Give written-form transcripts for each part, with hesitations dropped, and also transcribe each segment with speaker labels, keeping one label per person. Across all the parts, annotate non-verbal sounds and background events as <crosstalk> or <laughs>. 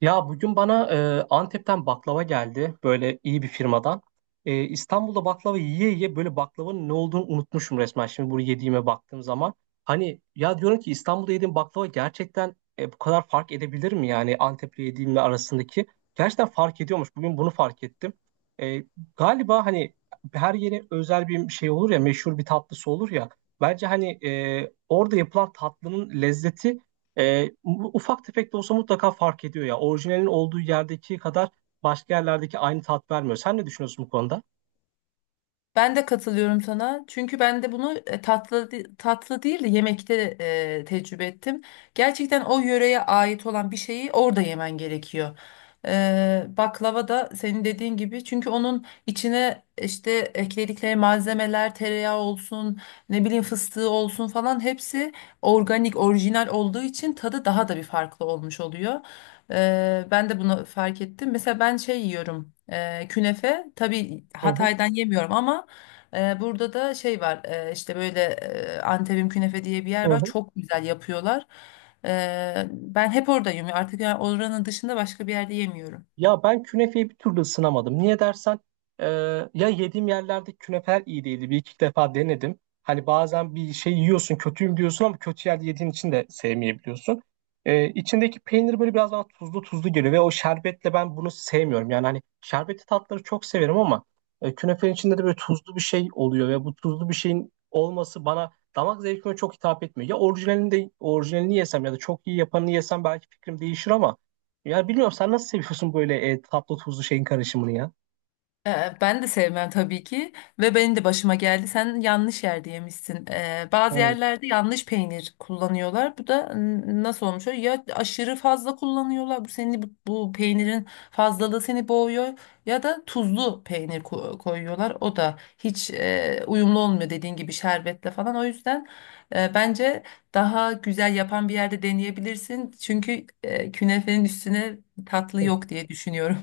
Speaker 1: Ya bugün bana Antep'ten baklava geldi böyle iyi bir firmadan. İstanbul'da baklava yiye yiye böyle baklavanın ne olduğunu unutmuşum resmen şimdi bunu yediğime baktığım zaman. Hani ya diyorum ki İstanbul'da yediğim baklava gerçekten bu kadar fark edebilir mi yani Antep'le yediğimle arasındaki? Gerçekten fark ediyormuş bugün bunu fark ettim. E, Galiba hani her yere özel bir şey olur ya meşhur bir tatlısı olur ya. Bence hani orada yapılan tatlının lezzeti bu ufak tefek de olsa mutlaka fark ediyor ya. Orijinalin olduğu yerdeki kadar başka yerlerdeki aynı tat vermiyor. Sen ne düşünüyorsun bu konuda?
Speaker 2: Ben de katılıyorum sana. Çünkü ben de bunu tatlı değil de yemekte tecrübe ettim. Gerçekten o yöreye ait olan bir şeyi orada yemen gerekiyor. Baklava da senin dediğin gibi, çünkü onun içine işte ekledikleri malzemeler, tereyağı olsun, ne bileyim fıstığı olsun falan hepsi organik, orijinal olduğu için tadı daha da bir farklı olmuş oluyor. Ben de bunu fark ettim. Mesela ben şey yiyorum. Künefe tabii
Speaker 1: Hı hı,
Speaker 2: Hatay'dan yemiyorum ama burada da şey var, işte böyle Antep'in künefe diye bir
Speaker 1: hı
Speaker 2: yer var,
Speaker 1: hı.
Speaker 2: çok güzel yapıyorlar. Ben hep oradayım artık, yani oranın dışında başka bir yerde yemiyorum.
Speaker 1: Ya ben künefeyi bir türlü ısınamadım. Niye dersen e, ya yediğim yerlerde künefer iyi değildi. Bir iki defa denedim. Hani bazen bir şey yiyorsun kötüyüm diyorsun ama kötü yerde yediğin için de sevmeyebiliyorsun. İçindeki peynir böyle biraz bana tuzlu tuzlu geliyor ve o şerbetle ben bunu sevmiyorum. Yani hani şerbetli tatları çok severim ama künefenin içinde de böyle tuzlu bir şey oluyor ve bu tuzlu bir şeyin olması bana damak zevkime çok hitap etmiyor. Ya orijinalini de orijinalini yesem ya da çok iyi yapanını yesem belki fikrim değişir ama ya bilmiyorum sen nasıl seviyorsun böyle tatlı tuzlu şeyin karışımını ya?
Speaker 2: Ben de sevmem tabii ki, ve benim de başıma geldi. Sen yanlış yerde yemişsin. Bazı
Speaker 1: Yani
Speaker 2: yerlerde yanlış peynir kullanıyorlar. Bu da nasıl olmuş? Oluyor? Ya aşırı fazla kullanıyorlar. Bu seni, bu peynirin fazlalığı seni boğuyor. Ya da tuzlu peynir koyuyorlar. O da hiç uyumlu olmuyor dediğin gibi şerbetle falan. O yüzden bence daha güzel yapan bir yerde deneyebilirsin. Çünkü künefenin üstüne tatlı yok diye düşünüyorum.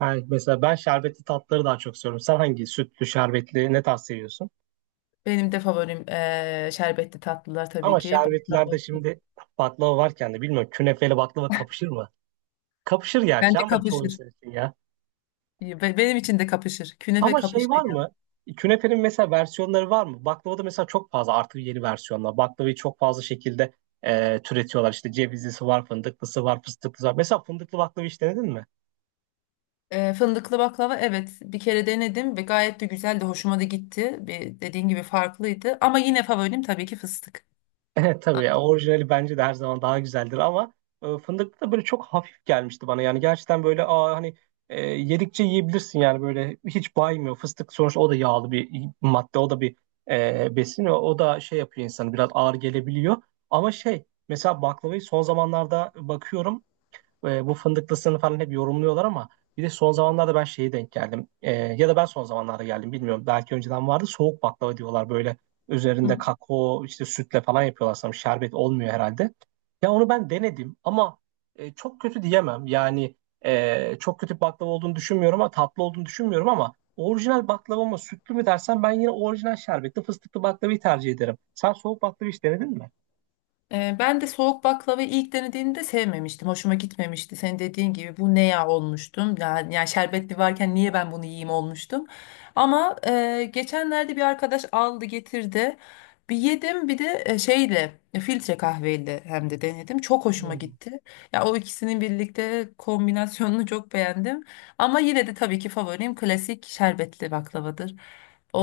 Speaker 1: mesela ben şerbetli tatları daha çok seviyorum. Sen hangi sütlü, şerbetli ne tarz seviyorsun?
Speaker 2: Benim de favorim şerbetli tatlılar tabii
Speaker 1: Ama
Speaker 2: ki. Baklava
Speaker 1: şerbetlilerde
Speaker 2: olsun.
Speaker 1: şimdi baklava varken de bilmiyorum künefeyle baklava kapışır mı? Kapışır gerçi
Speaker 2: Bence
Speaker 1: ama çoğu
Speaker 2: kapışır.
Speaker 1: insan için ya.
Speaker 2: Benim için de kapışır. Künefe
Speaker 1: Ama şey
Speaker 2: kapıştı
Speaker 1: var
Speaker 2: ya.
Speaker 1: mı? Künefenin mesela versiyonları var mı? Baklavada mesela çok fazla artık yeni versiyonlar. Baklavayı çok fazla şekilde türetiyorlar. İşte cevizlisi var, fındıklısı var, fıstıklısı var. Mesela fındıklı baklava hiç denedin mi?
Speaker 2: Fındıklı baklava, evet, bir kere denedim ve gayet de güzeldi. Hoşuma da gitti. Bir, dediğin gibi, farklıydı. Ama yine favorim tabii ki fıstık.
Speaker 1: Evet tabii ya orijinali bence de her zaman daha güzeldir ama fındıklı da böyle çok hafif gelmişti bana. Yani gerçekten böyle hani yedikçe yiyebilirsin yani böyle hiç baymıyor. Fıstık sonuçta o da yağlı bir madde o da bir besin o da şey yapıyor insanı biraz ağır gelebiliyor. Ama şey mesela baklavayı son zamanlarda bakıyorum bu fındıklısını falan hep yorumluyorlar ama bir de son zamanlarda ben şeye denk geldim. E, ya da ben son zamanlarda geldim bilmiyorum. Belki önceden vardı soğuk baklava diyorlar böyle
Speaker 2: Hı.
Speaker 1: üzerinde kakao işte sütle falan yapıyorlar sanırım. Şerbet olmuyor herhalde. Ya onu ben denedim ama çok kötü diyemem. Yani çok kötü bir baklava olduğunu düşünmüyorum ama tatlı olduğunu düşünmüyorum ama orijinal baklava mı sütlü mü dersen ben yine orijinal şerbetli fıstıklı baklavayı tercih ederim. Sen soğuk baklava hiç denedin mi?
Speaker 2: Ben de soğuk baklavayı ilk denediğimde sevmemiştim. Hoşuma gitmemişti. Senin dediğin gibi, bu ne ya olmuştum. Yani şerbetli varken niye ben bunu yiyeyim olmuştum. Ama geçenlerde bir arkadaş aldı getirdi. Bir yedim, bir de şeyle, filtre kahveyle hem de denedim. Çok hoşuma
Speaker 1: Hmm.
Speaker 2: gitti. Ya o ikisinin birlikte kombinasyonunu çok beğendim. Ama yine de tabii ki favorim klasik şerbetli baklavadır.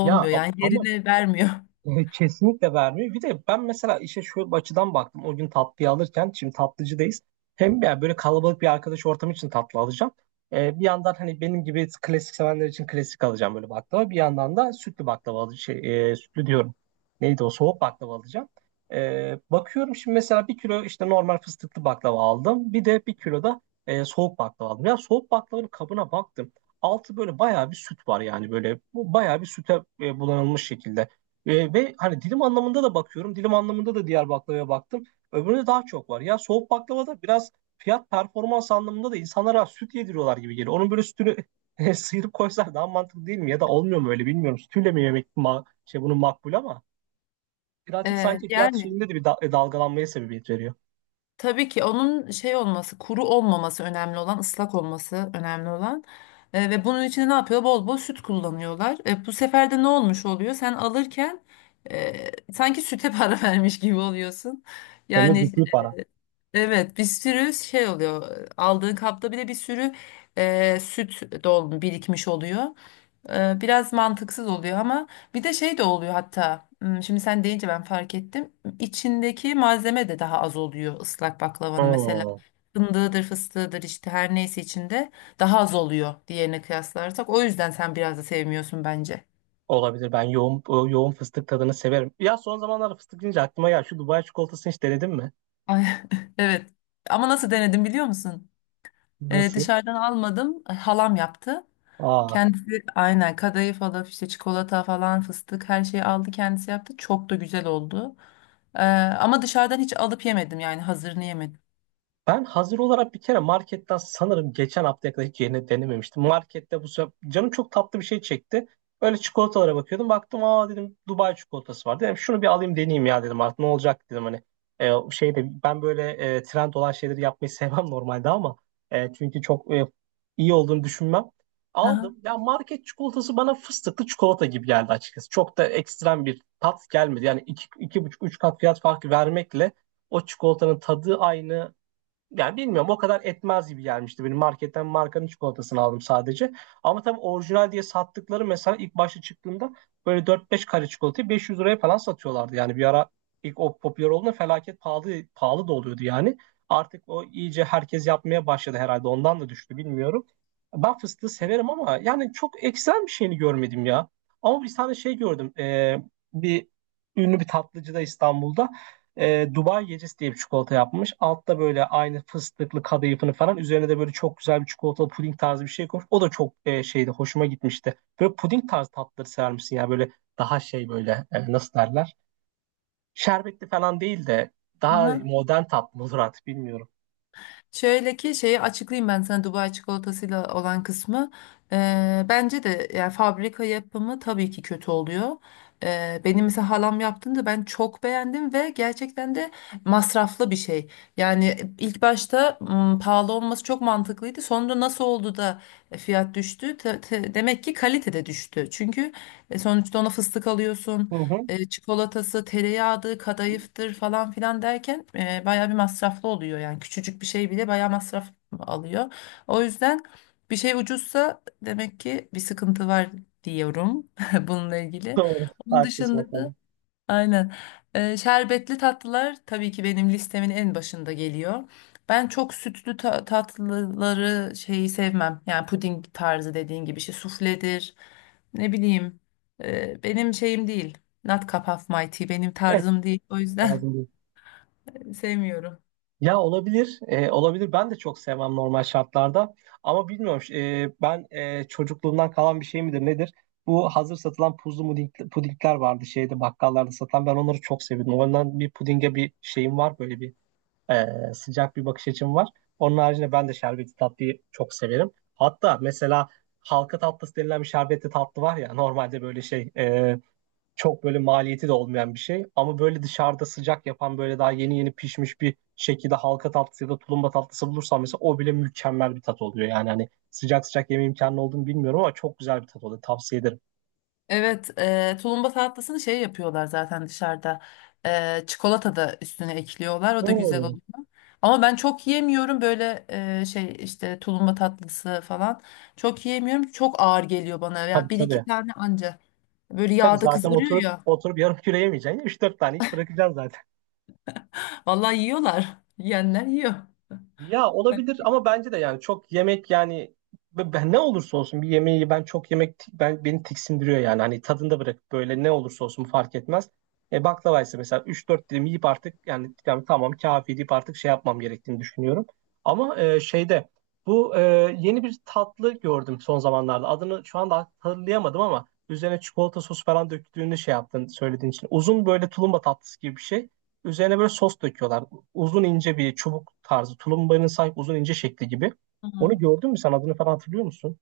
Speaker 1: Ya
Speaker 2: yani,
Speaker 1: ama
Speaker 2: yerini vermiyor. <laughs>
Speaker 1: Kesinlikle vermiyor. Bir de ben mesela işe şu açıdan baktım. O gün tatlıyı alırken şimdi tatlıcıdayız. Hem yani böyle kalabalık bir arkadaş ortamı için tatlı alacağım. Bir yandan hani benim gibi klasik sevenler için klasik alacağım böyle baklava. Bir yandan da sütlü baklava alacağım. Sütlü diyorum. Neydi o soğuk baklava alacağım. Bakıyorum şimdi mesela bir kilo işte normal fıstıklı baklava aldım. Bir de bir kilo da soğuk baklava aldım. Ya soğuk baklavanın kabına baktım. Altı böyle bayağı bir süt var yani böyle. Bu bayağı bir süte bulanılmış şekilde. Ve hani dilim anlamında da bakıyorum. Dilim anlamında da diğer baklavaya baktım. Öbüründe daha çok var. Ya soğuk baklava biraz fiyat performans anlamında da insanlara süt yediriyorlar gibi geliyor. Onun böyle sütünü <laughs> sıyırıp koysalar daha mantıklı değil mi? Ya da olmuyor mu öyle bilmiyorum. Sütüyle mi yemek şey bunun makbul ama birazcık sanki fiyat
Speaker 2: Yani
Speaker 1: şeyinde de bir dalgalanmaya sebebiyet veriyor.
Speaker 2: tabii ki onun şey olması, kuru olmaması önemli olan, ıslak olması önemli olan. Ve bunun için ne yapıyor? Bol bol süt kullanıyorlar. Bu sefer de ne olmuş oluyor? Sen alırken sanki süte <laughs> para vermiş gibi oluyorsun.
Speaker 1: Hem de
Speaker 2: Yani
Speaker 1: ciddi para.
Speaker 2: evet, bir sürü şey oluyor. Aldığın kapta bile bir sürü süt dolmuş, birikmiş oluyor. Biraz mantıksız oluyor, ama bir de şey de oluyor hatta, hmm, şimdi sen deyince ben fark ettim, içindeki malzeme de daha az oluyor ıslak baklavanın mesela,
Speaker 1: Hmm.
Speaker 2: fındığıdır fıstığıdır işte her neyse, içinde daha az oluyor diğerine kıyaslarsak, o yüzden sen biraz da sevmiyorsun bence.
Speaker 1: Olabilir. Ben yoğun yoğun fıstık tadını severim. Ya son zamanlarda fıstık deyince aklıma ya şu Dubai çikolatasını hiç denedin mi?
Speaker 2: Ay, <laughs> evet, ama nasıl denedim biliyor musun?
Speaker 1: Nasıl?
Speaker 2: Dışarıdan almadım, halam yaptı.
Speaker 1: Aa.
Speaker 2: Kendisi aynen kadayıf alıp işte çikolata falan fıstık her şeyi aldı, kendisi yaptı. Çok da güzel oldu. Ee, ama dışarıdan hiç alıp yemedim, yani hazırını yemedim.
Speaker 1: Ben hazır olarak bir kere marketten sanırım geçen haftaya kadar hiç yeni denememiştim. Markette bu sefer canım çok tatlı bir şey çekti. Öyle çikolatalara bakıyordum. Baktım aa dedim Dubai çikolatası var. Dedim şunu bir alayım deneyeyim ya dedim artık ne olacak dedim hani. Şeyde ben böyle trend olan şeyleri yapmayı <laughs> sevmem normalde ama çünkü çok iyi olduğunu düşünmem.
Speaker 2: Aha,
Speaker 1: Aldım. Ya market çikolatası bana fıstıklı çikolata gibi geldi açıkçası. Çok da ekstrem bir tat gelmedi. Yani iki buçuk, üç kat fiyat farkı vermekle o çikolatanın tadı aynı, yani bilmiyorum o kadar etmez gibi gelmişti. Benim marketten markanın çikolatasını aldım sadece. Ama tabii orijinal diye sattıkları mesela ilk başta çıktığında böyle dört beş kare çikolatayı 500 liraya falan satıyorlardı. Yani bir ara ilk o popüler olduğunda felaket pahalı pahalı da oluyordu yani. Artık o iyice herkes yapmaya başladı herhalde. Ondan da düştü bilmiyorum. Ben fıstığı severim ama yani çok ekstrem bir şeyini görmedim ya. Ama bir tane şey gördüm. Bir Ünlü bir tatlıcıda İstanbul'da Dubai gecesi diye bir çikolata yapmış. Altta böyle aynı fıstıklı kadayıfını falan. Üzerine de böyle çok güzel bir çikolatalı puding tarzı bir şey koymuş. O da çok şeydi hoşuma gitmişti. Böyle puding tarzı tatları sever misin ya? Böyle daha şey böyle nasıl derler? Şerbetli falan değil de daha
Speaker 2: aha.
Speaker 1: modern tatlı olur artık bilmiyorum.
Speaker 2: Şöyle ki, şeyi açıklayayım ben sana Dubai çikolatasıyla olan kısmı. Bence de yani fabrika yapımı tabii ki kötü oluyor. Benim mesela halam yaptığında ben çok beğendim ve gerçekten de masraflı bir şey. Yani ilk başta, pahalı olması çok mantıklıydı. Sonra nasıl oldu da fiyat düştü? Demek ki kalite de düştü. Çünkü sonuçta ona fıstık alıyorsun,
Speaker 1: Hı hı.
Speaker 2: çikolatası, tereyağıdır, kadayıftır falan filan derken bayağı bir masraflı oluyor. Yani küçücük bir şey bile bayağı masraf alıyor. O yüzden bir şey ucuzsa demek ki bir sıkıntı var diyorum <laughs> bununla
Speaker 1: <laughs>
Speaker 2: ilgili.
Speaker 1: Doğru.
Speaker 2: Onun
Speaker 1: Haklısın o.
Speaker 2: dışında da aynen. Şerbetli tatlılar tabii ki benim listemin en başında geliyor. Ben çok sütlü tatlıları şeyi sevmem. Yani puding tarzı dediğin gibi şey, sufledir. Ne bileyim. Benim şeyim değil. Not cup of my tea, benim
Speaker 1: Evet.
Speaker 2: tarzım değil. O yüzden
Speaker 1: Ağzım.
Speaker 2: <laughs> sevmiyorum.
Speaker 1: Ya olabilir, olabilir. Ben de çok sevmem normal şartlarda. Ama bilmiyorum, ben çocukluğumdan kalan bir şey midir nedir? Bu hazır satılan puzlu puding, pudingler vardı şeyde bakkallarda satılan. Ben onları çok seviyordum. Ondan bir pudinge bir şeyim var, böyle bir e, sıcak bir bakış açım var. Onun haricinde ben de şerbetli tatlıyı çok severim. Hatta mesela halka tatlısı denilen bir şerbetli tatlı var ya normalde böyle çok böyle maliyeti de olmayan bir şey. Ama böyle dışarıda sıcak yapan böyle daha yeni yeni pişmiş bir şekilde halka tatlısı ya da tulumba tatlısı bulursam mesela o bile mükemmel bir tat oluyor. Yani hani sıcak sıcak yeme imkanı olduğunu bilmiyorum ama çok güzel bir tat oluyor. Tavsiye ederim.
Speaker 2: Evet, tulumba tatlısını şey yapıyorlar zaten dışarıda. Çikolata da üstüne ekliyorlar. O da güzel
Speaker 1: Oo,
Speaker 2: oluyor. Ama ben çok yiyemiyorum böyle şey işte tulumba tatlısı falan. Çok yiyemiyorum. Çok ağır geliyor bana. Yani
Speaker 1: tabii
Speaker 2: bir iki
Speaker 1: tabii.
Speaker 2: tane anca. Böyle
Speaker 1: Tabii
Speaker 2: yağda
Speaker 1: zaten
Speaker 2: kızarıyor
Speaker 1: oturup
Speaker 2: ya.
Speaker 1: oturup yarım kilo yemeyeceksin. Üç dört tane yiyip bırakacaksın zaten.
Speaker 2: <laughs> Vallahi yiyorlar. Yiyenler yiyor.
Speaker 1: Ya olabilir ama bence de yani çok yemek yani ben ne olursa olsun bir yemeği ben çok yemek ben beni tiksindiriyor yani hani tadında bırakıp böyle ne olursa olsun fark etmez. E baklava ise mesela 3-4 dilim yiyip artık yani tamam kafi deyip artık şey yapmam gerektiğini düşünüyorum. Ama bu e, yeni bir tatlı gördüm son zamanlarda adını şu anda hatırlayamadım ama üzerine çikolata sos falan döktüğünü şey yaptın söylediğin için uzun böyle tulumba tatlısı gibi bir şey. Üzerine böyle sos döküyorlar uzun ince bir çubuk tarzı tulumbanın sahip uzun ince şekli gibi. Onu
Speaker 2: Hı.
Speaker 1: gördün mü sen adını falan hatırlıyor musun?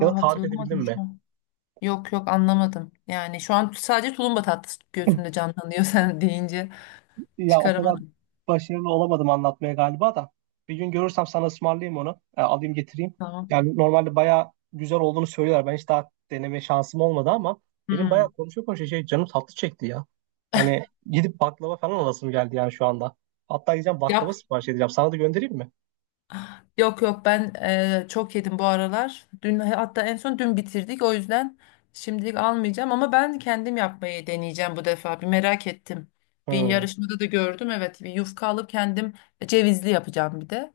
Speaker 1: Ya da tarif edebildin
Speaker 2: hatırlamadım şu
Speaker 1: mi?
Speaker 2: an. Yok yok, anlamadım. Yani şu an sadece tulumba tatlısı gözümde canlanıyor <laughs> sen deyince.
Speaker 1: Ya o kadar
Speaker 2: Çıkaramadım.
Speaker 1: başarılı olamadım anlatmaya galiba da. Bir gün görürsem sana ısmarlayayım onu. Alayım getireyim.
Speaker 2: Tamam.
Speaker 1: Yani normalde bayağı güzel olduğunu söylüyorlar. Ben hiç daha deneme şansım olmadı ama benim bayağı
Speaker 2: Hmm.
Speaker 1: konuşa konuşa şey canım tatlı çekti ya. Hani gidip baklava falan alasım geldi yani şu anda. Hatta gideceğim baklava sipariş edeceğim. Sana da göndereyim mi?
Speaker 2: Yok yok, ben çok yedim bu aralar. Dün, hatta en son dün bitirdik. O yüzden şimdilik almayacağım, ama ben kendim yapmayı deneyeceğim bu defa. Bir merak ettim. Bir
Speaker 1: Hmm.
Speaker 2: yarışmada da gördüm. Evet, bir yufka alıp kendim cevizli yapacağım bir de.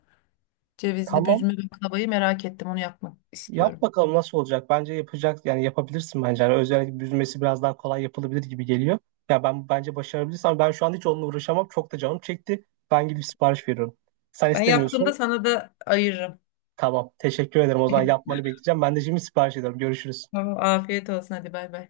Speaker 2: Cevizli
Speaker 1: Tamam.
Speaker 2: büzme baklavayı merak ettim. Onu yapmak
Speaker 1: Yap
Speaker 2: istiyorum.
Speaker 1: bakalım nasıl olacak. Bence yapacak yani yapabilirsin bence. Yani özellikle büzmesi biraz daha kolay yapılabilir gibi geliyor. Ya ben bence başarabilirsem ben şu an hiç onunla uğraşamam. Çok da canım çekti. Ben gidip sipariş veriyorum. Sen
Speaker 2: Ben yaptığımda
Speaker 1: istemiyorsun.
Speaker 2: sana da ayırırım.
Speaker 1: Tamam. Teşekkür ederim. O zaman
Speaker 2: <laughs>
Speaker 1: yapmanı bekleyeceğim. Ben de şimdi sipariş ediyorum. Görüşürüz.
Speaker 2: Tamam, afiyet olsun, hadi bay bay.